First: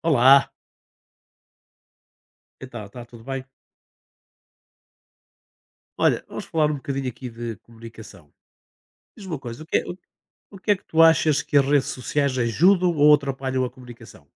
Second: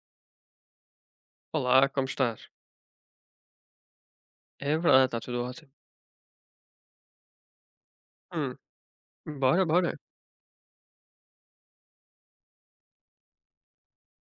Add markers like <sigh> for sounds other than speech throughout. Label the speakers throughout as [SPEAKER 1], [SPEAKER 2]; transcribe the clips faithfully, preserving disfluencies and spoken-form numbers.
[SPEAKER 1] Olá,
[SPEAKER 2] Olá, como estás?
[SPEAKER 1] então, está tudo bem?
[SPEAKER 2] É verdade, está tudo ótimo.
[SPEAKER 1] Olha, vamos falar um bocadinho aqui de comunicação.
[SPEAKER 2] Hum,
[SPEAKER 1] Diz uma coisa,
[SPEAKER 2] bora,
[SPEAKER 1] o que, é,
[SPEAKER 2] bora.
[SPEAKER 1] o, o que é que tu achas que as redes sociais ajudam ou atrapalham a comunicação?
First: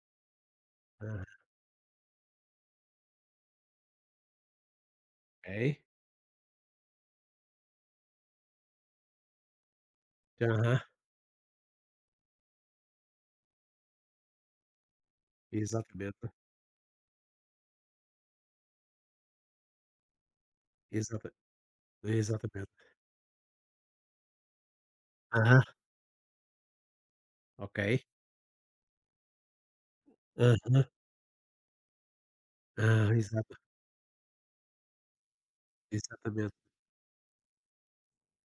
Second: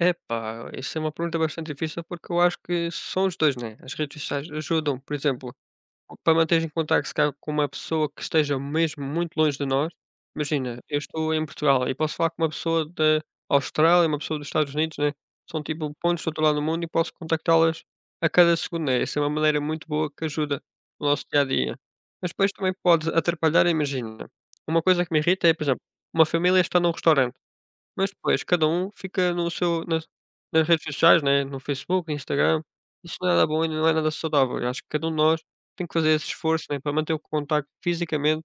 [SPEAKER 2] Epá, isso é uma
[SPEAKER 1] Aham.
[SPEAKER 2] pergunta bastante difícil porque eu acho que são os dois, né? As redes sociais ajudam, por exemplo,
[SPEAKER 1] Ok.
[SPEAKER 2] para manteres em contacto se calhar com uma pessoa que esteja mesmo muito longe de nós,
[SPEAKER 1] Aham,
[SPEAKER 2] imagina, eu estou em Portugal e posso falar com uma pessoa da Austrália, uma pessoa dos Estados Unidos, né, são tipo pontos do
[SPEAKER 1] exatamente,
[SPEAKER 2] outro lado do mundo e posso contactá-las a cada segundo, né, essa é uma maneira muito boa que ajuda no nosso
[SPEAKER 1] exata,
[SPEAKER 2] dia a dia. Mas depois
[SPEAKER 1] exatamente.
[SPEAKER 2] também pode atrapalhar, imagina, uma coisa que me irrita é,
[SPEAKER 1] Aham,
[SPEAKER 2] por exemplo, uma família está num restaurante
[SPEAKER 1] ok,
[SPEAKER 2] mas depois cada um fica no seu nas nas
[SPEAKER 1] aham,
[SPEAKER 2] redes sociais, né, no Facebook, Instagram,
[SPEAKER 1] ah,
[SPEAKER 2] isso não é nada
[SPEAKER 1] exata,
[SPEAKER 2] bom e não é nada saudável. Eu acho que cada um de nós tem que fazer esse
[SPEAKER 1] exatamente,
[SPEAKER 2] esforço, né, para manter o contacto fisicamente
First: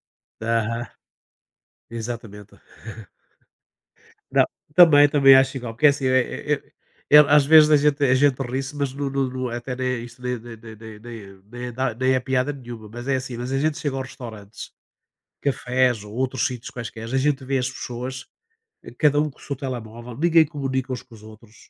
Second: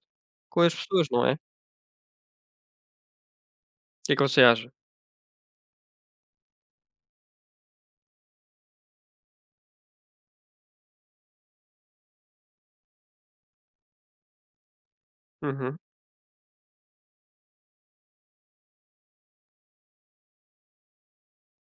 [SPEAKER 2] com as
[SPEAKER 1] aham,
[SPEAKER 2] pessoas, não é?
[SPEAKER 1] exatamente.
[SPEAKER 2] O Que é que você
[SPEAKER 1] Não,
[SPEAKER 2] acha?
[SPEAKER 1] também, também acho igual, porque é assim, é é é é- às vezes a gente a gente ri-se, mas não não não até nem isto nem nem nem nem nem nem dá nem é piada nenhuma, mas é assim, mas a gente chega aos restaurantes,
[SPEAKER 2] Uhum.
[SPEAKER 1] cafés ou outros sítios quaisquer, a gente vê as pessoas, eh, cada um com o seu telemóvel, ninguém comunica uns com os outros,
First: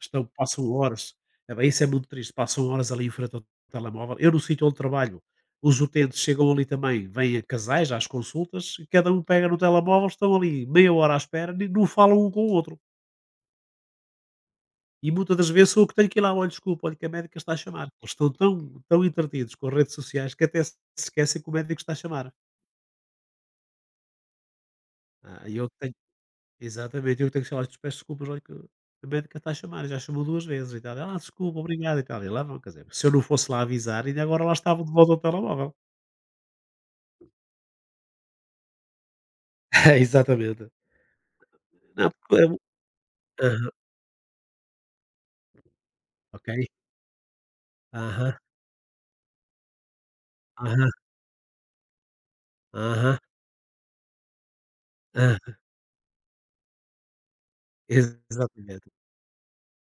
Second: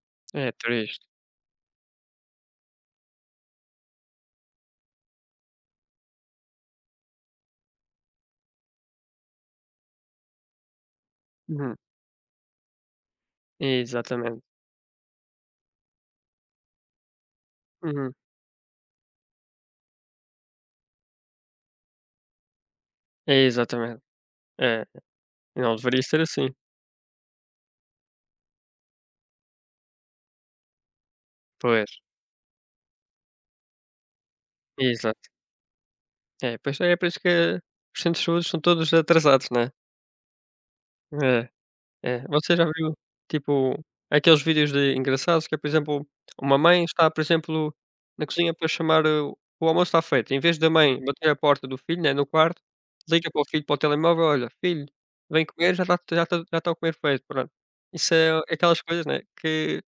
[SPEAKER 1] estão
[SPEAKER 2] É
[SPEAKER 1] passam
[SPEAKER 2] triste.
[SPEAKER 1] horas, é bem, isso é muito triste, passam horas ali em frente ao telemóvel. Eu no sítio onde trabalho, os utentes chegam ali também, vêm a casais às consultas e cada um pega no telemóvel, estão ali meia hora à espera, e
[SPEAKER 2] Uhum.
[SPEAKER 1] não falam um com o outro.
[SPEAKER 2] Exatamente.
[SPEAKER 1] E muitas das vezes sou eu que tenho que ir lá: "Olha, desculpa, olha que a médica está a chamar". Eles
[SPEAKER 2] Uhum.
[SPEAKER 1] estão tão tão entretidos com as redes sociais que até se esquecem que o médico está a chamar.
[SPEAKER 2] Exatamente. É,
[SPEAKER 1] Ah, e eu que
[SPEAKER 2] não
[SPEAKER 1] tenho
[SPEAKER 2] deveria ser assim.
[SPEAKER 1] exatamente, eu que tenho que falar: "Peço desculpas, olha que a médica está a chamar, já chamou duas vezes e tal". "Ah, desculpa,
[SPEAKER 2] Pois,
[SPEAKER 1] obrigado" e tal. E lá vão, quer dizer, se eu não fosse lá avisar, ainda agora lá estava de volta ao
[SPEAKER 2] exato.
[SPEAKER 1] telemóvel.
[SPEAKER 2] É, pois é é por isso que os centros de saúde são todos atrasados, né?
[SPEAKER 1] <laughs> Exatamente.
[SPEAKER 2] É.
[SPEAKER 1] Não,
[SPEAKER 2] É,
[SPEAKER 1] porque
[SPEAKER 2] você
[SPEAKER 1] eu
[SPEAKER 2] já viu,
[SPEAKER 1] aham,
[SPEAKER 2] tipo, aqueles vídeos de engraçados que é, por exemplo,
[SPEAKER 1] ok.
[SPEAKER 2] uma mãe está, por exemplo, na
[SPEAKER 1] Aham,
[SPEAKER 2] cozinha para chamar o o almoço está feito, em vez da
[SPEAKER 1] aham,
[SPEAKER 2] mãe bater à porta do filho, né, no quarto,
[SPEAKER 1] aham,
[SPEAKER 2] liga para o filho para o telemóvel: "Olha, filho, vem
[SPEAKER 1] aham.
[SPEAKER 2] comer, já está já está já está o comer feito", pronto. Isso é aquelas
[SPEAKER 1] Exatamente.
[SPEAKER 2] coisas, né, que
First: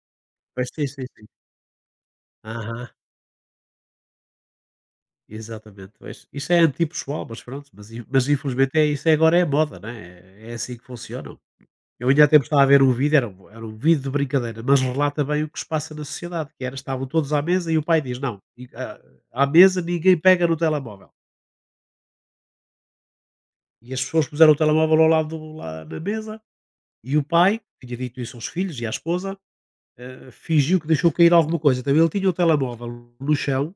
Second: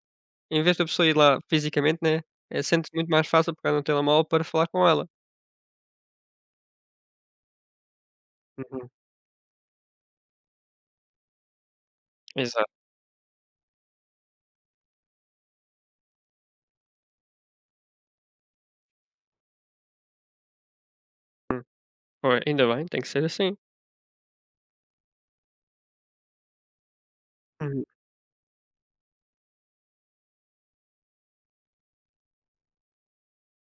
[SPEAKER 2] em
[SPEAKER 1] Pois,
[SPEAKER 2] vez da
[SPEAKER 1] sim, sim,
[SPEAKER 2] pessoa ir
[SPEAKER 1] sim.
[SPEAKER 2] lá fisicamente, né, é
[SPEAKER 1] Aham.
[SPEAKER 2] sente muito mais fácil pegar no telemóvel para falar com ela.
[SPEAKER 1] Exatamente, pois. Isso é antipessoal, mas pronto, mas in mas infelizmente é
[SPEAKER 2] Uhum,
[SPEAKER 1] isso é agora é a moda, né, é é assim que funcionam. Eu ainda há tempo estava a
[SPEAKER 2] exato.
[SPEAKER 1] ver um vídeo, era um era um vídeo de brincadeira, mas relata bem o que se passa na sociedade, que era estavam todos à mesa e o pai diz: "Não, e à à mesa ninguém pega no telemóvel".
[SPEAKER 2] Hum, pois, ainda bem, tem que ser assim.
[SPEAKER 1] E as pessoas puseram o telemóvel ao lado do lá na mesa, e o pai,
[SPEAKER 2] Uhum.
[SPEAKER 1] que tinha dito isso aos filhos e à esposa, eh, fingiu que deixou cair alguma coisa, então ele tinha o telemóvel no chão.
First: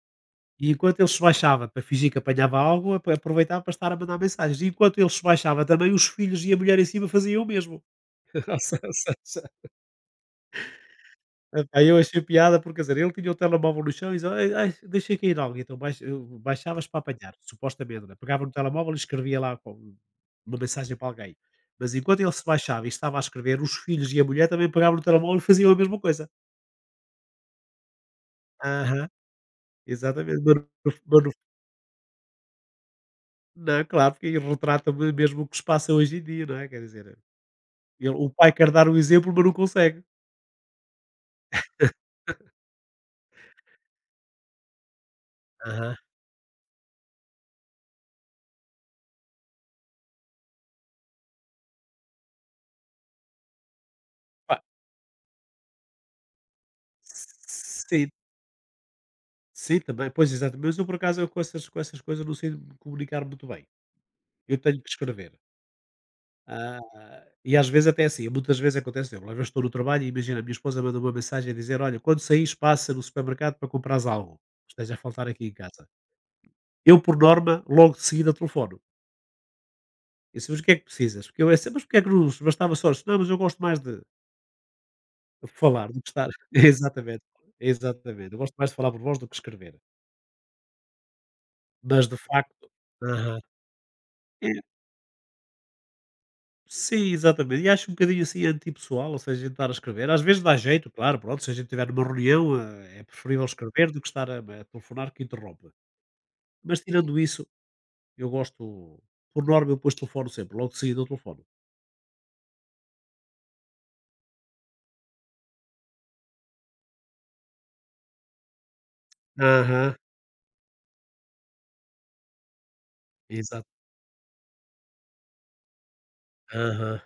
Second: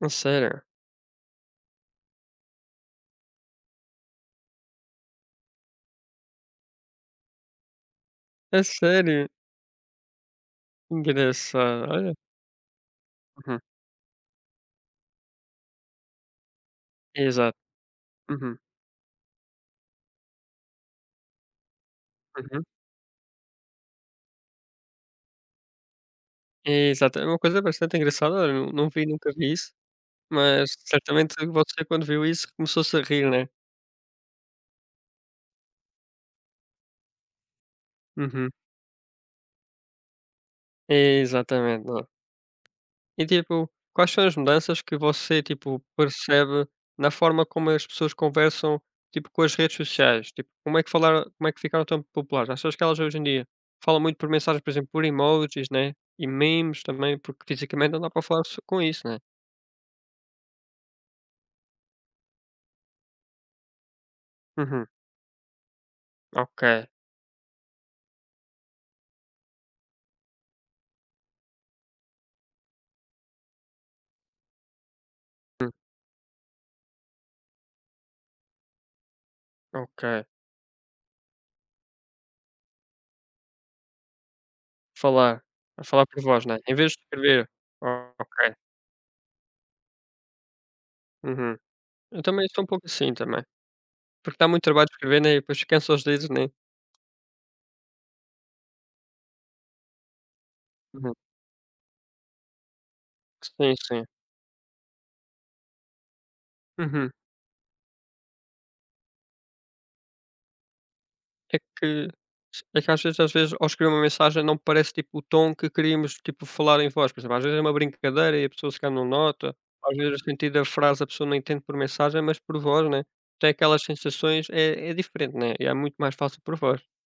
[SPEAKER 2] A sério?
[SPEAKER 1] E enquanto ele se baixava para fingir que apanhava algo, apa aproveitava para estar a mandar mensagens. E enquanto ele se baixava também, os filhos e a mulher em cima faziam o mesmo. <laughs> Ou
[SPEAKER 2] A sério?
[SPEAKER 1] seja, epá,
[SPEAKER 2] Engraçado,
[SPEAKER 1] eu
[SPEAKER 2] olha.
[SPEAKER 1] achei piada porque, quer dizer, ele tinha o
[SPEAKER 2] Uhum.
[SPEAKER 1] telemóvel no chão e dizia: "Ai, ai, deixei cair algo". Então baix eu baixavas para apanhar,
[SPEAKER 2] Exato.
[SPEAKER 1] supostamente, né. Pegava no
[SPEAKER 2] Uhum,
[SPEAKER 1] telemóvel e escrevia lá com uma mensagem para alguém. Mas enquanto ele se
[SPEAKER 2] uhum.
[SPEAKER 1] baixava e estava a escrever, os filhos e a mulher também pegavam no telemóvel e faziam a mesma coisa.
[SPEAKER 2] Exato. É uma coisa bastante engraçada, olha, não não vi,
[SPEAKER 1] Aham,
[SPEAKER 2] nunca vi isso,
[SPEAKER 1] exatamente. Manu
[SPEAKER 2] mas
[SPEAKER 1] manu
[SPEAKER 2] certamente você quando viu isso começou-se a rir, né?
[SPEAKER 1] não, claro, porque aí retrata-me mesmo o que se passa hoje em dia, não é, quer dizer. Ele o
[SPEAKER 2] Uhum.
[SPEAKER 1] pai quer dar o exemplo, mas não consegue.
[SPEAKER 2] Exatamente, não é? E tipo, quais são as mudanças que você, tipo,
[SPEAKER 1] Aham.
[SPEAKER 2] percebe na forma como as pessoas conversam, tipo, com as redes sociais? Tipo, como é que falaram como é que ficaram tão populares? Achas que elas hoje em dia falam muito por
[SPEAKER 1] Pá,
[SPEAKER 2] mensagens, por exemplo, por emojis, né, e memes também, porque fisicamente não
[SPEAKER 1] sim,
[SPEAKER 2] dá para falar so com isso, né?
[SPEAKER 1] sim, também. Pois, exato. Mas eu, por acaso, eu com essas com essas coisas não sei me comunicar muito bem. Eu tenho
[SPEAKER 2] Uhum.
[SPEAKER 1] que escrever.
[SPEAKER 2] Ok.
[SPEAKER 1] Ah, e às vezes até assim, muitas vezes acontece, eu às vezes estou no trabalho e imagina, a minha esposa manda uma mensagem a dizer: "Olha, quando saíres passa no supermercado para comprares algo, que esteja a faltar aqui em
[SPEAKER 2] Hum,
[SPEAKER 1] casa". Eu, por norma, logo de seguida telefono.
[SPEAKER 2] ok.
[SPEAKER 1] E assim: "Mas o que é que precisas?" Porque eu é sempre: "Mas porque é que não bastava só?" "Não, mas eu gosto mais de"
[SPEAKER 2] Falar, a
[SPEAKER 1] Falar do
[SPEAKER 2] falar
[SPEAKER 1] que
[SPEAKER 2] por
[SPEAKER 1] estar
[SPEAKER 2] voz,
[SPEAKER 1] <laughs>
[SPEAKER 2] né, em vez de
[SPEAKER 1] exatamente,
[SPEAKER 2] escrever.
[SPEAKER 1] exatamente. Eu gosto
[SPEAKER 2] Ok.
[SPEAKER 1] mais de falar por voz do que escrever,
[SPEAKER 2] Uhum.
[SPEAKER 1] mas de
[SPEAKER 2] Eu também sou
[SPEAKER 1] facto
[SPEAKER 2] um pouco assim
[SPEAKER 1] aham.
[SPEAKER 2] também, porque dá
[SPEAKER 1] É,
[SPEAKER 2] muito trabalho escrever, né, e depois cansa os dedos, né.
[SPEAKER 1] sim, exatamente. E acho um bocadinho assim antipessoal, ou seja, a gente estar a escrever. Às vezes dá jeito,
[SPEAKER 2] Uhum.
[SPEAKER 1] claro, pronto, se a gente estiver numa reunião, eh, é preferível
[SPEAKER 2] Sim,
[SPEAKER 1] escrever do
[SPEAKER 2] sim.
[SPEAKER 1] que estar a a telefonar que interrompe. Mas
[SPEAKER 2] Uhum.
[SPEAKER 1] tirando isso, eu gosto por norma eu depois telefono sempre, logo de seguida eu telefono.
[SPEAKER 2] É que é que às vezes às vezes ao escrever uma mensagem não parece tipo o tom que queríamos, tipo, falar em voz, por exemplo, às vezes é uma brincadeira e a pessoa se calhar não nota,
[SPEAKER 1] Aham.
[SPEAKER 2] às vezes o sentido da frase a pessoa não entende por mensagem, mas por voz, né, tem
[SPEAKER 1] Exato.
[SPEAKER 2] aquelas sensações, é é diferente, né, e é muito mais fácil por voz.
[SPEAKER 1] Aham.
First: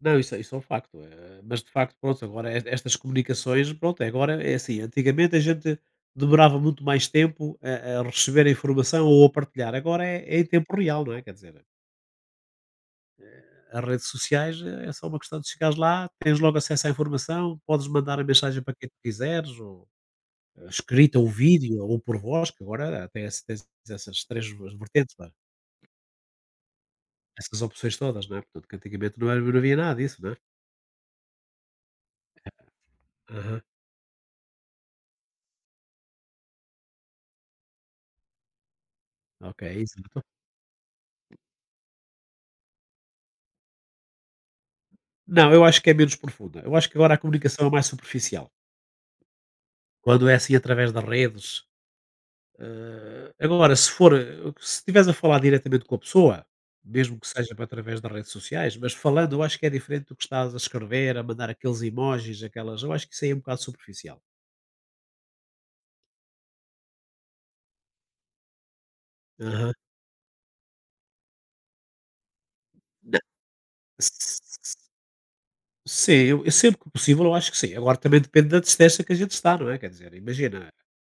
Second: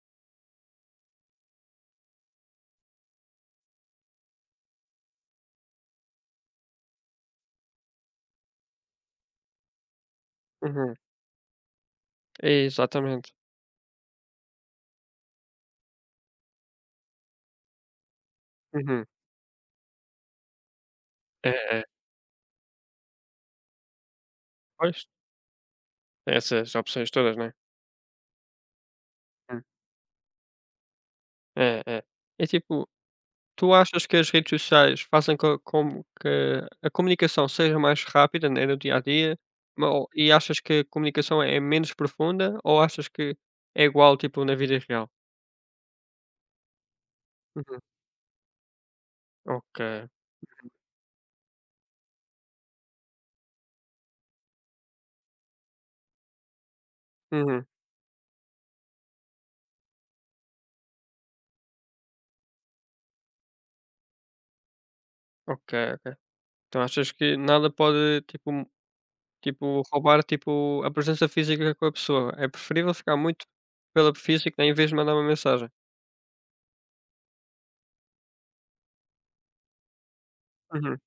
[SPEAKER 1] Não, isso é isso é um facto, eh, mas de facto, pronto, agora es estas comunicações, pronto, é agora é assim, antigamente a gente demorava muito mais tempo a a receber a informação ou a partilhar, agora é é em tempo
[SPEAKER 2] Uhum.
[SPEAKER 1] real, não é, quer dizer,
[SPEAKER 2] É, exatamente.
[SPEAKER 1] as redes sociais eh, é só uma questão de chegares lá, tens logo acesso à informação, podes mandar a mensagem para quem tu
[SPEAKER 2] Uhum.
[SPEAKER 1] quiseres ou eh, escrita ou
[SPEAKER 2] É,
[SPEAKER 1] vídeo
[SPEAKER 2] é.
[SPEAKER 1] ou por voz, que agora até esse tens essas três
[SPEAKER 2] Pois.
[SPEAKER 1] vertentes, não é,
[SPEAKER 2] Essas opções todas, não é?
[SPEAKER 1] essas opções todas, não é, portanto que antigamente não era não
[SPEAKER 2] Hum.
[SPEAKER 1] havia nada disso, não é?
[SPEAKER 2] É, é. É tipo,
[SPEAKER 1] Aham,
[SPEAKER 2] tu achas que as redes sociais fazem co com que a comunicação seja mais rápida, né, no dia a dia,
[SPEAKER 1] ok,
[SPEAKER 2] ma ou
[SPEAKER 1] exato.
[SPEAKER 2] e achas que a comunicação é menos profunda ou achas que é igual, tipo, na vida real?
[SPEAKER 1] Não, eu acho que é menos profunda. Eu acho que agora a comunicação é
[SPEAKER 2] Uhum.
[SPEAKER 1] mais superficial.
[SPEAKER 2] Ok.
[SPEAKER 1] Quando é assim através das redes, eh, agora se for, eh, se estiveres a falar diretamente com a pessoa, mesmo que seja para
[SPEAKER 2] Uhum.
[SPEAKER 1] através das redes sociais, mas falando eu acho que é diferente do que estás a escrever, a mandar aqueles emojis, aquelas, eu acho que isso aí é um bocado superficial.
[SPEAKER 2] Ok, ok. Então achas que nada pode, tipo m-
[SPEAKER 1] Aham.
[SPEAKER 2] tipo, roubar, tipo, a presença física com a pessoa? É preferível ficar
[SPEAKER 1] Não,
[SPEAKER 2] muito
[SPEAKER 1] s-
[SPEAKER 2] pela física em
[SPEAKER 1] s-
[SPEAKER 2] vez de mandar uma mensagem?
[SPEAKER 1] sim, eu, eu sempre que possível eu acho que sim. Agora também depende da distância que a gente está, não é? Quer dizer, imagina,
[SPEAKER 2] Uhum.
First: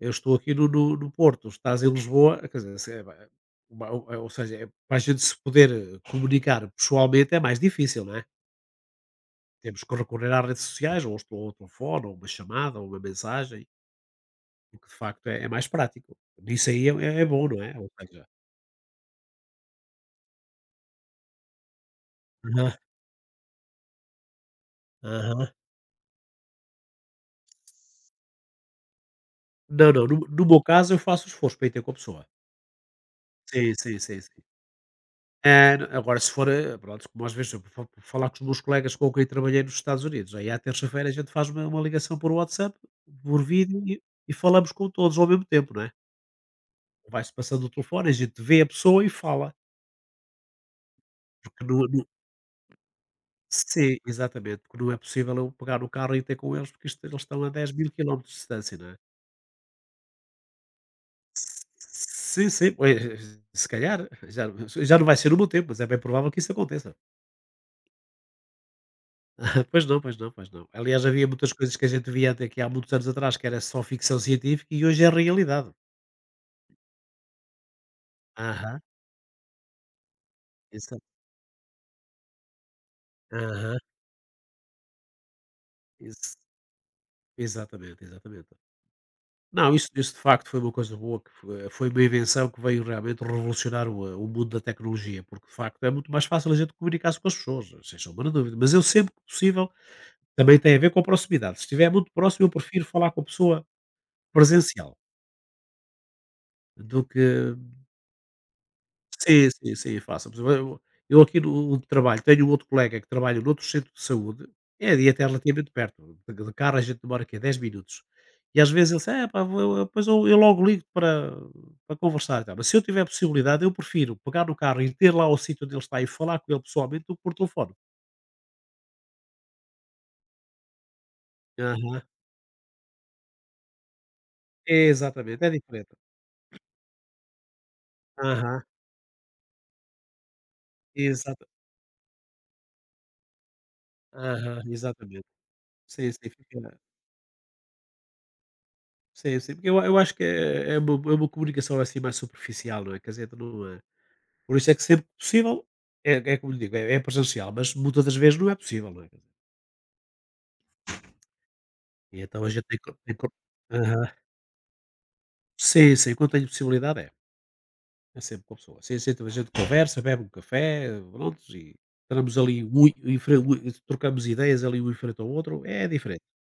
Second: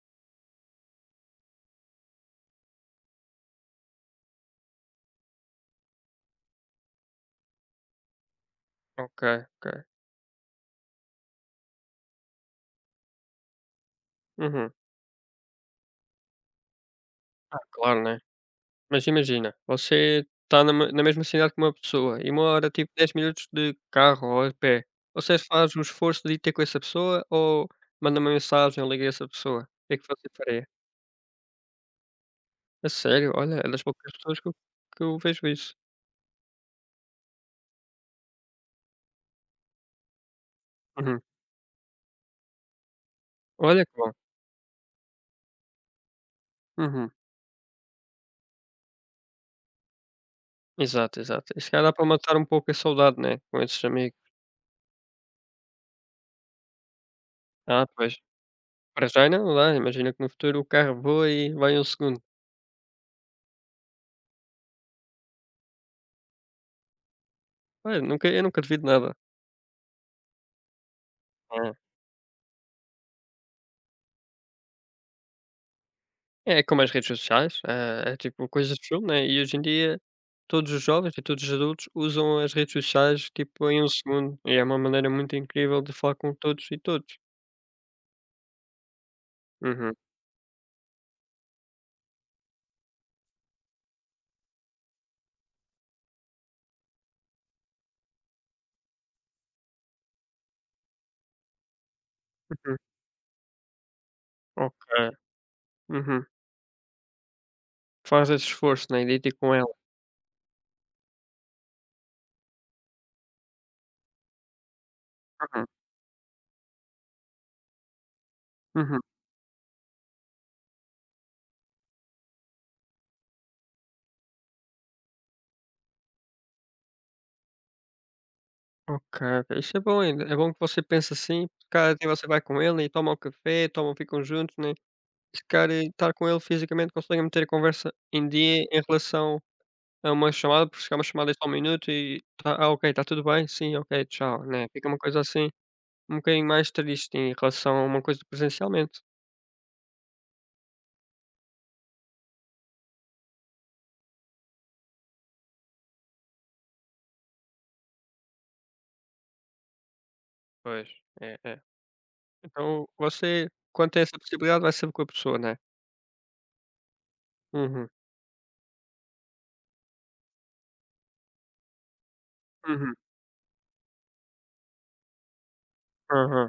[SPEAKER 1] eu estou aqui no no no Porto, estás em Lisboa, quer dizer, se é ba uma u ou seja, é para a gente se poder eh, comunicar pessoalmente é mais difícil, não é?
[SPEAKER 2] Ok,
[SPEAKER 1] Temos
[SPEAKER 2] ok.
[SPEAKER 1] que recorrer às redes sociais, ou estou ao telefone, ou uma chamada, ou uma mensagem,
[SPEAKER 2] Uhum.
[SPEAKER 1] o que de facto é é mais prático. Nisso aí é é é bom,
[SPEAKER 2] Ah,
[SPEAKER 1] não é? Ou
[SPEAKER 2] claro, né?
[SPEAKER 1] seja
[SPEAKER 2] Mas imagina, você está na me na mesma cidade que uma pessoa e mora
[SPEAKER 1] aham,
[SPEAKER 2] tipo dez minutos de carro ou a pé. Você
[SPEAKER 1] aham.
[SPEAKER 2] faz o esforço de ir ter com essa pessoa ou manda uma mensagem ou liga a essa pessoa? O
[SPEAKER 1] Não,
[SPEAKER 2] que é que
[SPEAKER 1] não, no
[SPEAKER 2] você
[SPEAKER 1] no meu
[SPEAKER 2] faria?
[SPEAKER 1] caso eu faço esforço para ir ter com a pessoa.
[SPEAKER 2] A sério? Olha, é
[SPEAKER 1] Sim,
[SPEAKER 2] das
[SPEAKER 1] sim,
[SPEAKER 2] poucas
[SPEAKER 1] sim,
[SPEAKER 2] pessoas
[SPEAKER 1] sim.
[SPEAKER 2] que eu que eu vejo
[SPEAKER 1] É,
[SPEAKER 2] isso.
[SPEAKER 1] n agora se for, eh, pronto, como às vezes eu vou vou falar com os meus colegas com quem trabalhei nos Estados Unidos, aí à terça-feira a
[SPEAKER 2] Uhum.
[SPEAKER 1] gente faz uma uma ligação por WhatsApp, por vídeo
[SPEAKER 2] Olha que
[SPEAKER 1] e
[SPEAKER 2] bom.
[SPEAKER 1] e falamos com todos ao mesmo tempo, não é?
[SPEAKER 2] Uhum.
[SPEAKER 1] Vai-se passando o telefone, a gente vê a pessoa e fala,
[SPEAKER 2] Exato, exato.
[SPEAKER 1] porque
[SPEAKER 2] Isso se
[SPEAKER 1] não
[SPEAKER 2] calhar dá
[SPEAKER 1] não
[SPEAKER 2] para matar um pouco a saudade, né, com esses
[SPEAKER 1] sim,
[SPEAKER 2] amigos.
[SPEAKER 1] exatamente, porque não é possível eu pegar no carro e ter com eles, porque isto eles estão a dez
[SPEAKER 2] Ah,
[SPEAKER 1] mil
[SPEAKER 2] pois.
[SPEAKER 1] quilómetros de distância, não é?
[SPEAKER 2] Para já ainda não dá, imagina que no futuro o carro voa e vai em 1 segundo.
[SPEAKER 1] Sim, sim, pois, eh, se calhar, já já não vai ser no meu tempo, mas é bem provável que isso aconteça.
[SPEAKER 2] Olha, nunca eu nunca duvido nada.
[SPEAKER 1] Pois não, pois não, pois não. Aliás, havia muitas coisas
[SPEAKER 2] É.
[SPEAKER 1] que a gente via até aqui há muitos anos atrás, que era só ficção científica e hoje é realidade.
[SPEAKER 2] É, como as redes sociais, eh, é tipo coisas
[SPEAKER 1] Aham,
[SPEAKER 2] de filme, né, e hoje em dia todos os
[SPEAKER 1] exato.
[SPEAKER 2] jovens e todos os adultos usam as redes sociais, tipo,
[SPEAKER 1] Aham,
[SPEAKER 2] em um segundo, e é uma maneira muito incrível de falar com
[SPEAKER 1] ex-
[SPEAKER 2] todos e todos.
[SPEAKER 1] exatamente, exatamente. Não, isso,
[SPEAKER 2] Uhum,
[SPEAKER 1] isso de facto foi uma coisa boa, que fo- foi uma invenção que veio realmente revolucionar o, eh, o mundo da tecnologia, porque de facto é muito mais fácil a gente comunicar-se com as pessoas, sem sombra de dúvida. Mas eu sempre que possível, também tem a ver com a proximidade. Se estiver muito próximo, eu
[SPEAKER 2] uhum,
[SPEAKER 1] prefiro falar com a pessoa
[SPEAKER 2] ok,
[SPEAKER 1] presencial
[SPEAKER 2] uhum.
[SPEAKER 1] do que
[SPEAKER 2] Faz esse esforço, né, de
[SPEAKER 1] sim,
[SPEAKER 2] com ela.
[SPEAKER 1] sim, sim, faço. Por exemplo, eu eu aqui no onde trabalho tenho outro colega que trabalha noutro centro de saúde, é e até
[SPEAKER 2] Uhum,
[SPEAKER 1] relativamente perto, de de carro a gente demora aqui dez minutos. E às vezes ele
[SPEAKER 2] uhum,
[SPEAKER 1] diz: "É pá, vou eu depois eu eu logo ligo para para conversar e tal", mas se eu tiver possibilidade eu prefiro pegar no carro e ir ter lá ao sítio onde ele está e falar com ele pessoalmente do que por telefone.
[SPEAKER 2] ok, ok, isso é bom ainda, é bom que você pense assim, porque cada
[SPEAKER 1] Aham.
[SPEAKER 2] dia você vai com ele e toma um café, tomam ficam juntos, né,
[SPEAKER 1] Exatamente,
[SPEAKER 2] se
[SPEAKER 1] é
[SPEAKER 2] calhar eh,
[SPEAKER 1] diferente.
[SPEAKER 2] estar com ele fisicamente conseguem meter a conversa em
[SPEAKER 1] Aham.
[SPEAKER 2] dia em relação. É uma chamada por ficar uma chamada
[SPEAKER 1] Exata
[SPEAKER 2] só 1 minuto e tá ah, ok, tá tudo bem? Sim, ok, tchau,
[SPEAKER 1] aham,
[SPEAKER 2] né. Fica uma coisa
[SPEAKER 1] exatamente.
[SPEAKER 2] assim,
[SPEAKER 1] Sim,
[SPEAKER 2] um
[SPEAKER 1] sim,
[SPEAKER 2] bocadinho
[SPEAKER 1] fica
[SPEAKER 2] mais triste em relação a uma coisa presencialmente.
[SPEAKER 1] sim, sim, porque eu eu acho que é é uma é uma comunicação assim mais superficial, não é? Que a não, eh. Por isso é que sempre que possível, é é como lhe digo, é é presencial, mas muitas das vezes não é possível, não é? Quer dizer,
[SPEAKER 2] Pois, é, é.
[SPEAKER 1] e então a gente tem
[SPEAKER 2] Então
[SPEAKER 1] que tem que
[SPEAKER 2] você, quando tem
[SPEAKER 1] aham.
[SPEAKER 2] essa possibilidade, vai sempre com a pessoa, né.
[SPEAKER 1] Sim, sim, quando tenho possibilidade é,
[SPEAKER 2] Uhum,
[SPEAKER 1] é sempre com a pessoa. Sim, sim, então a gente conversa, bebe um café, prontos, e entramos ali mui
[SPEAKER 2] uhum,
[SPEAKER 1] em fre mui trocamos ideias ali um em frente ao outro, é diferente.
[SPEAKER 2] aham,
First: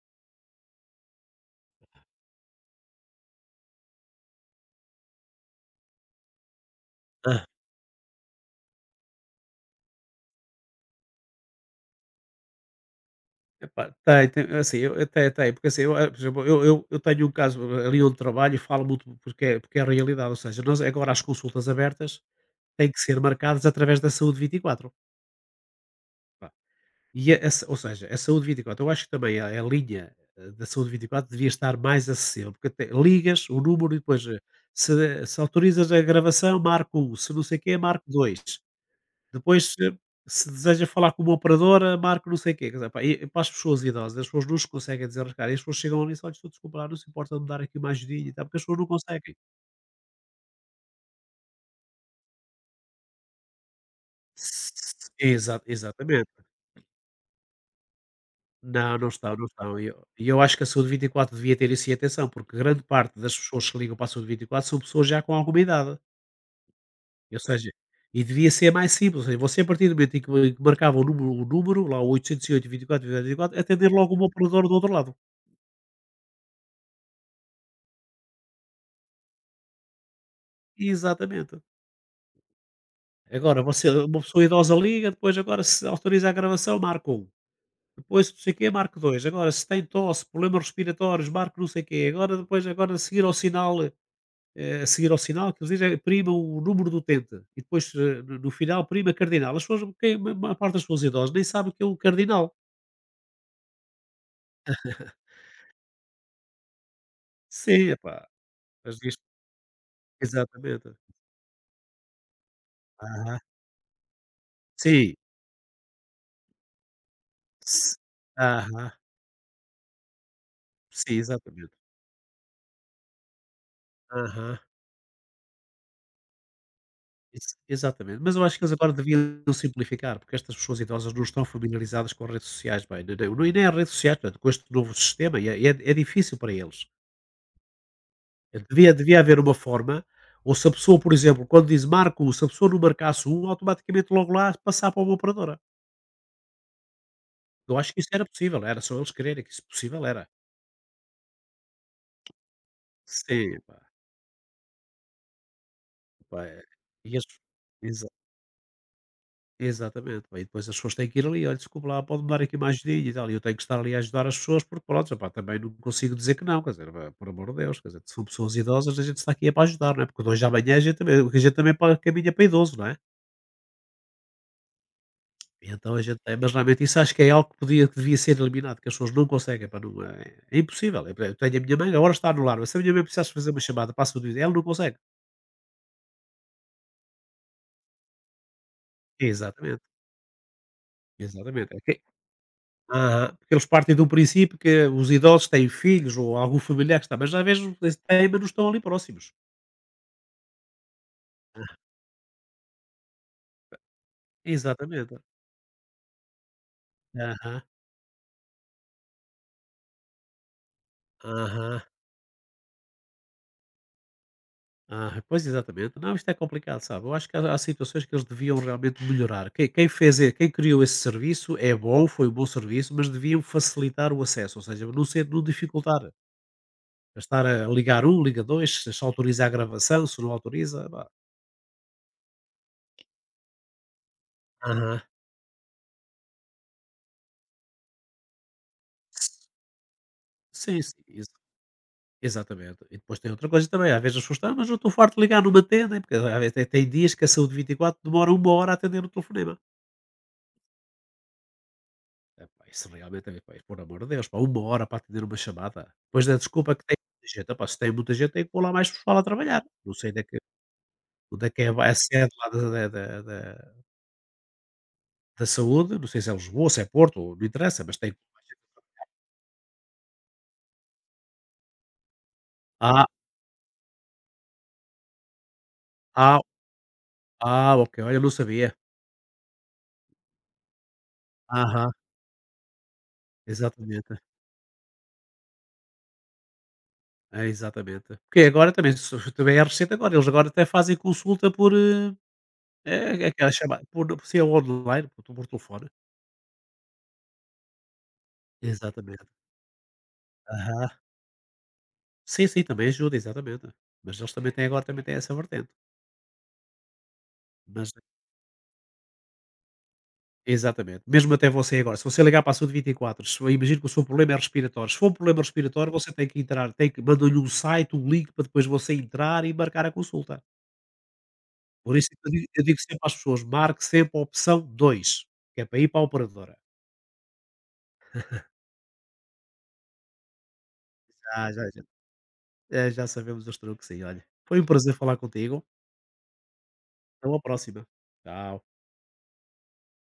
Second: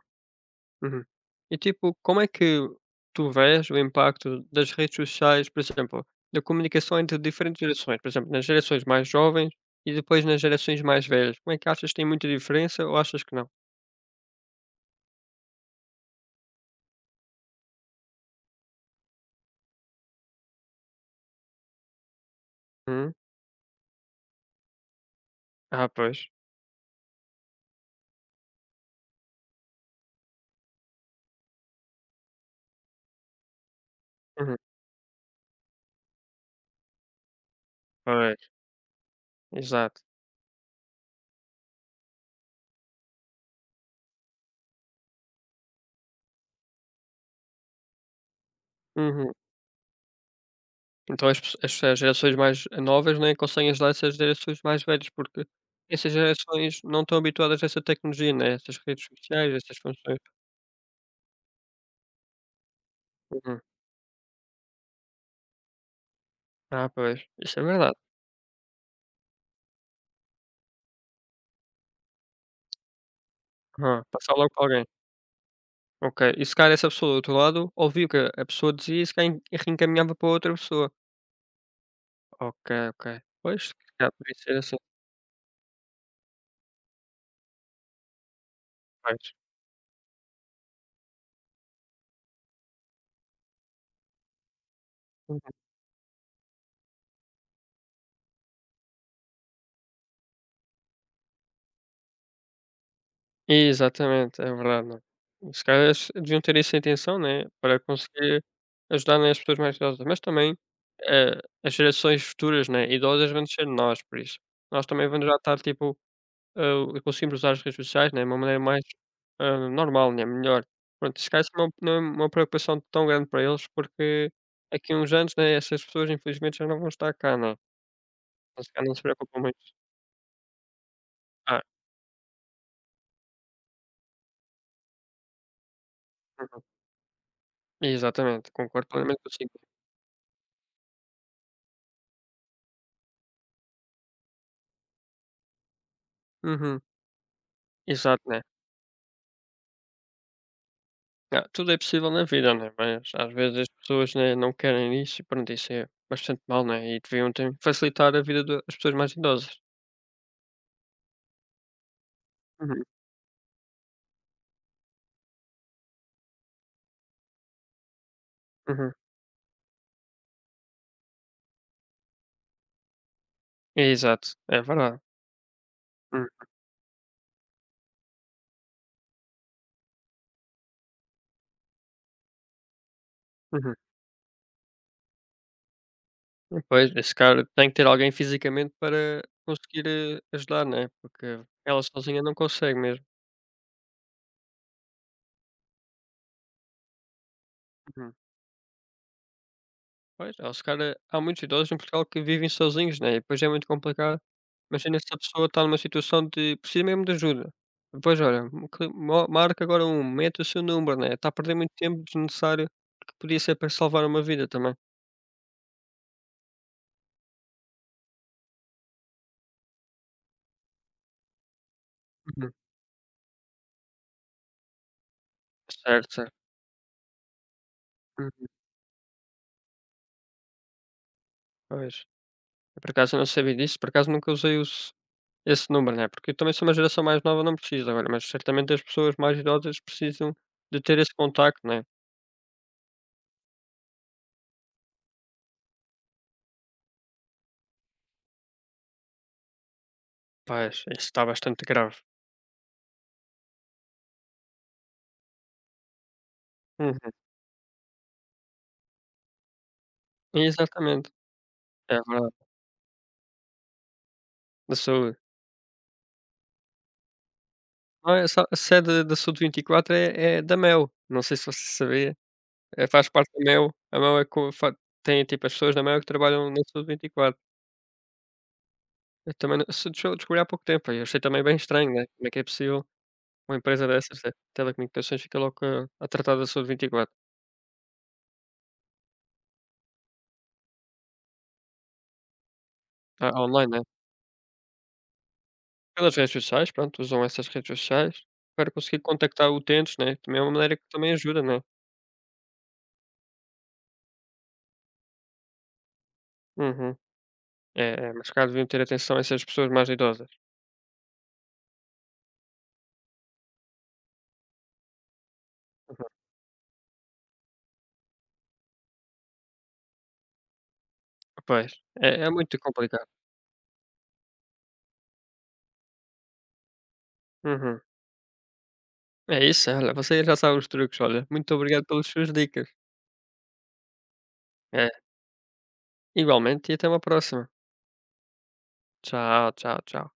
[SPEAKER 2] uhum. E tipo, como é que tu vês o impacto das redes sociais, por exemplo, da comunicação entre
[SPEAKER 1] Hã.
[SPEAKER 2] diferentes gerações? Por exemplo, nas gerações mais jovens e depois nas gerações mais velhas. Como é que achas que tem muita diferença ou achas que não?
[SPEAKER 1] Epá, tem, tem, assim, eu até tem, porque assim, eu, eh, por exemplo, eu eu eu tenho um caso ali onde trabalho e falo muito porque é porque é a realidade, ou seja, nós agora as consultas abertas têm que
[SPEAKER 2] Uhum.
[SPEAKER 1] ser marcadas através da Saúde vinte e quatro.
[SPEAKER 2] Ah, pois.
[SPEAKER 1] E a, a sa- ou seja, a saúde vinte e quatro, eu acho que também a, a linha eh, da saúde vinte e quatro devia estar mais acessível, porque até ligas o número e depois eh,
[SPEAKER 2] Uhum.
[SPEAKER 1] se, se autorizas a gravação, marco um, se não sei o quê, marco dois.
[SPEAKER 2] Pois,
[SPEAKER 1] Depois, eh,
[SPEAKER 2] exato.
[SPEAKER 1] se deseja falar com uma operadora, marco não sei o quê. Quer dizer, pá, e- e para as pessoas idosas, as pessoas não se conseguem desenrascar, e as pessoas chegam ali e só desculpa lá, não se importa de me dar aqui uma ajudinha e tal, porque as pessoas não
[SPEAKER 2] Uhum.
[SPEAKER 1] conseguem.
[SPEAKER 2] Então as pesso as as gerações mais novas, nem conseguem ajudar essas gerações mais velhas,
[SPEAKER 1] S-
[SPEAKER 2] porque
[SPEAKER 1] Exa-
[SPEAKER 2] essas
[SPEAKER 1] exatamente.
[SPEAKER 2] gerações não estão habituadas a essa tecnologia, né, essas
[SPEAKER 1] Não,
[SPEAKER 2] redes
[SPEAKER 1] não estão, não
[SPEAKER 2] sociais,
[SPEAKER 1] estão.
[SPEAKER 2] essas
[SPEAKER 1] E eu
[SPEAKER 2] funções.
[SPEAKER 1] e eu acho que a saúde vinte e quatro devia ter isso em atenção, porque grande parte das
[SPEAKER 2] Uhum.
[SPEAKER 1] pessoas que ligam para a saúde vinte e quatro são pessoas já com alguma idade.
[SPEAKER 2] Ah, pois,
[SPEAKER 1] Ou
[SPEAKER 2] isso é
[SPEAKER 1] seja,
[SPEAKER 2] verdade.
[SPEAKER 1] e devia ser mais simples. Ou seja, você, a partir do momento em que em que marcava o número, o número lá o oito zero oito vinte e quatro vinte e quatro, atender
[SPEAKER 2] Aham,
[SPEAKER 1] logo uma
[SPEAKER 2] passar logo para
[SPEAKER 1] operadora do
[SPEAKER 2] alguém.
[SPEAKER 1] outro lado.
[SPEAKER 2] Ok, e se calhar essa pessoa do outro lado ouviu que a pessoa dizia e se calhar en- reencaminhava para outra pessoa.
[SPEAKER 1] Exatamente.
[SPEAKER 2] Ok, ok.
[SPEAKER 1] Agora,
[SPEAKER 2] Pois, se
[SPEAKER 1] você,
[SPEAKER 2] calhar
[SPEAKER 1] uma
[SPEAKER 2] podia
[SPEAKER 1] pessoa
[SPEAKER 2] ser
[SPEAKER 1] idosa
[SPEAKER 2] assim,
[SPEAKER 1] liga, depois agora se autoriza a gravação, marca um. Depois, não sei o quê, marca dois.
[SPEAKER 2] pois.
[SPEAKER 1] Agora, se tem tosse, problemas respiratórios, marca não sei o quê. Agora, depois, agora, a seguir ao sinal eh, a seguir ao sinal, que eles dizem é prima o número do utente e depois eh, no no final prima cardinal. As pessoas, quem- a maior parte das pessoas idosas nem sabe o que é o cardinal.
[SPEAKER 2] Exatamente, é verdade, não. Se calhar deviam ter essa intenção, né, para
[SPEAKER 1] Sim, epá,
[SPEAKER 2] conseguir
[SPEAKER 1] mas
[SPEAKER 2] ajudar,
[SPEAKER 1] isto,
[SPEAKER 2] né, as pessoas mais idosas, mas também,
[SPEAKER 1] exatamente.
[SPEAKER 2] eh, as gerações futuras, né, idosas
[SPEAKER 1] Aham,
[SPEAKER 2] vão ser nós, por isso. Nós também
[SPEAKER 1] sim.
[SPEAKER 2] vamos já estar, tipo, ah, conseguimos usar as redes
[SPEAKER 1] s-
[SPEAKER 2] sociais, né, de uma maneira mais,
[SPEAKER 1] Aham,
[SPEAKER 2] ah, normal, né, melhor.
[SPEAKER 1] sim,
[SPEAKER 2] Pronto, se calhar isso
[SPEAKER 1] exatamente.
[SPEAKER 2] não não é uma preocupação tão grande para eles, porque
[SPEAKER 1] Aham.
[SPEAKER 2] aqui uns anos, né, essas pessoas infelizmente já não vão estar cá, né,
[SPEAKER 1] ex- Exatamente, mas eu acho que
[SPEAKER 2] então
[SPEAKER 1] eles
[SPEAKER 2] se calhar
[SPEAKER 1] agora
[SPEAKER 2] não se
[SPEAKER 1] deviam
[SPEAKER 2] preocupam muito.
[SPEAKER 1] simplificar, porque estas pessoas idosas não estão
[SPEAKER 2] Ah,
[SPEAKER 1] familiarizadas com as redes sociais, bem, nem, nem nem as redes sociais, portanto, com este novo sistema, e é, é é difícil para
[SPEAKER 2] uhum.
[SPEAKER 1] eles.
[SPEAKER 2] Exatamente, concordo
[SPEAKER 1] Devia devia
[SPEAKER 2] plenamente
[SPEAKER 1] haver
[SPEAKER 2] consigo.
[SPEAKER 1] uma forma, ou se a pessoa, por exemplo, quando diz: marca "Marco", se a pessoa não marcasse um automaticamente logo lá passar para uma operadora.
[SPEAKER 2] Uhum,
[SPEAKER 1] Eu acho que isso
[SPEAKER 2] exato,
[SPEAKER 1] era
[SPEAKER 2] né.
[SPEAKER 1] possível, era só eles quererem, que isso possível era.
[SPEAKER 2] Ah, tudo é possível na vida, né, mas às vezes
[SPEAKER 1] Sim,
[SPEAKER 2] as
[SPEAKER 1] pá,
[SPEAKER 2] pessoas, né, não querem isso e pronto, isso é bastante
[SPEAKER 1] pá, eh,
[SPEAKER 2] mal, né, e
[SPEAKER 1] e as
[SPEAKER 2] deviam tem
[SPEAKER 1] exa
[SPEAKER 2] facilitar a vida das pessoas mais idosas.
[SPEAKER 1] exatamente, pá, e depois as pessoas têm que ir ali: "Olha, desculpe lá, pode-me dar aqui mais
[SPEAKER 2] Uhum,
[SPEAKER 1] dinheiro e tal", e eu tenho que estar ali a ajudar as pessoas, porque pronto, epá, também não consigo dizer que não, quer dizer, pá, por amor de Deus, quer dizer, se são pessoas
[SPEAKER 2] uhum.
[SPEAKER 1] idosas, a gente está aqui é para ajudar, não é, porque de hoje à amanhã a gente também a gente também pa caminha para idoso, não é?
[SPEAKER 2] Exato, é verdade.
[SPEAKER 1] E então a gente
[SPEAKER 2] Hum,
[SPEAKER 1] tem, mas realmente isso acho que é algo que podia, que devia ser eliminado, que as pessoas não conseguem, pá, não, é, é impossível. Eu tenho a minha mãe, agora está no lar, mas se a minha mãe precisasse fazer uma
[SPEAKER 2] uhum.
[SPEAKER 1] chamada para a saúde, ela não consegue.
[SPEAKER 2] Pois, esse cara tem que ter alguém fisicamente para
[SPEAKER 1] Exatamente,
[SPEAKER 2] conseguir, eh, ajudar, né, porque
[SPEAKER 1] exatamente. É
[SPEAKER 2] ela
[SPEAKER 1] que-
[SPEAKER 2] sozinha não consegue mesmo.
[SPEAKER 1] Aham, porque eles partem do princípio que os idosos têm filhos ou algum familiar que está, mas às vezes
[SPEAKER 2] Uhum.
[SPEAKER 1] têm, mas não estão ali próximos.
[SPEAKER 2] Pois, há os cara há muitos idosos em Portugal que vivem sozinhos, né, e depois é muito complicado. Imagina se a
[SPEAKER 1] Exatamente.
[SPEAKER 2] pessoa está numa situação de precisa mesmo de ajuda.
[SPEAKER 1] Aham,
[SPEAKER 2] Pois olha, que mo marca agora um, mete o seu número, né, está a perder muito
[SPEAKER 1] aham.
[SPEAKER 2] tempo desnecessário que podia ser para salvar uma vida também.
[SPEAKER 1] Ah, pois exatamente. Não, isto é complicado, sabe? Eu acho que há, há situações que eles deviam realmente melhorar. Quem, quem fez, e- quem criou esse serviço é bom, foi um bom
[SPEAKER 2] Uhum.
[SPEAKER 1] serviço, mas deviam facilitar o acesso, ou seja, não ser, não dificultar.
[SPEAKER 2] Certo, certo.
[SPEAKER 1] É Estar a ligar um, liga
[SPEAKER 2] Hum,
[SPEAKER 1] dois, se se autoriza a gravação, se não autoriza, pá.
[SPEAKER 2] pois. Eu, Por acaso não sabia disso, por acaso nunca usei os
[SPEAKER 1] Aham.
[SPEAKER 2] esse número, né, porque eu também sou uma geração mais nova, não preciso agora, mas certamente as pessoas mais idosas precisam
[SPEAKER 1] Sim,
[SPEAKER 2] de ter
[SPEAKER 1] sim,
[SPEAKER 2] esse
[SPEAKER 1] ex-
[SPEAKER 2] contacto, né.
[SPEAKER 1] exatamente. E depois tem outra coisa também. Às vezes as pessoas estão, mas eu estou farto de ligar numa tenda, porque às vezes tem tem dias que a saúde vinte e quatro demora uma hora a atender o telefonema.
[SPEAKER 2] Pois, isso está bastante grave.
[SPEAKER 1] Epá, isso realmente é, pá, por amor de Deus, pá, uma hora para atender uma chamada. pois da desculpa que tem
[SPEAKER 2] Uhum.
[SPEAKER 1] muita gente, epá, se tem muita gente tem que pôr lá mais pessoal a trabalhar. Não sei onde é que
[SPEAKER 2] Exatamente.
[SPEAKER 1] onde é que é a a
[SPEAKER 2] É
[SPEAKER 1] sede
[SPEAKER 2] verdade.
[SPEAKER 1] lá da da da da
[SPEAKER 2] Da saúde.
[SPEAKER 1] da saúde, não sei se é Lisboa, se é Porto, não interessa, mas tem
[SPEAKER 2] Não,
[SPEAKER 1] que
[SPEAKER 2] é
[SPEAKER 1] pôr
[SPEAKER 2] só
[SPEAKER 1] mais
[SPEAKER 2] a
[SPEAKER 1] gente.
[SPEAKER 2] sede da Sud vinte e quatro é é da Mel, não sei se você sabia, eh,
[SPEAKER 1] Ah,
[SPEAKER 2] faz parte da Mel, a Mel é co fa tem, tipo, as pessoas da Mel é que
[SPEAKER 1] ah,
[SPEAKER 2] trabalham na Sud vinte e quatro.
[SPEAKER 1] ah, ok, olha, não sabia.
[SPEAKER 2] Eu também não se deixou descobri há pouco tempo, eu achei também bem
[SPEAKER 1] Aham,
[SPEAKER 2] estranho, né, como é que é possível uma empresa dessas
[SPEAKER 1] exatamente.
[SPEAKER 2] de telecomunicações fica logo a a tratar da Sud vinte e quatro,
[SPEAKER 1] É, exatamente. Porque agora também se também é recente agora, eles agora até fazem consulta por, eh, é é
[SPEAKER 2] a
[SPEAKER 1] aquela
[SPEAKER 2] online, né.
[SPEAKER 1] chamada por se é online, por por telefone.
[SPEAKER 2] Pelas redes sociais, pronto, usam essas redes sociais para conseguir
[SPEAKER 1] Exatamente.
[SPEAKER 2] contactar utentes, né, também é uma maneira que
[SPEAKER 1] Aham.
[SPEAKER 2] também ajuda, né.
[SPEAKER 1] Sim, sim, também ajuda, exatamente. Mas eles também têm agora, também têm essa vertente.
[SPEAKER 2] Uhum.
[SPEAKER 1] Mas
[SPEAKER 2] É, é, mas se calhar deviam ter atenção a essas pessoas mais idosas.
[SPEAKER 1] exatamente. Mesmo até você agora, se você ligar para a saúde vinte e quatro se eu imagino que o seu problema é respiratório. Se for um problema respiratório,
[SPEAKER 2] Uhum.
[SPEAKER 1] você tem que entrar, tem que mandar-lhe um site, um link para depois você entrar e marcar a consulta.
[SPEAKER 2] Pois,
[SPEAKER 1] Por isso
[SPEAKER 2] é
[SPEAKER 1] eu
[SPEAKER 2] é
[SPEAKER 1] digo,
[SPEAKER 2] muito
[SPEAKER 1] eu digo sempre
[SPEAKER 2] complicado.
[SPEAKER 1] às pessoas, marque sempre a opção dois que é para ir para a operadora.
[SPEAKER 2] Uhum. É isso, olha, você já sabe os truques, olha.
[SPEAKER 1] Já,
[SPEAKER 2] Muito
[SPEAKER 1] já, já,
[SPEAKER 2] obrigado pelas suas dicas.
[SPEAKER 1] eh, já sabemos os truques aí, olha. Foi um
[SPEAKER 2] É,
[SPEAKER 1] prazer falar contigo.
[SPEAKER 2] igualmente e até uma
[SPEAKER 1] Até uma
[SPEAKER 2] próxima.
[SPEAKER 1] próxima. Tchau.
[SPEAKER 2] Tchau, tchau, tchau.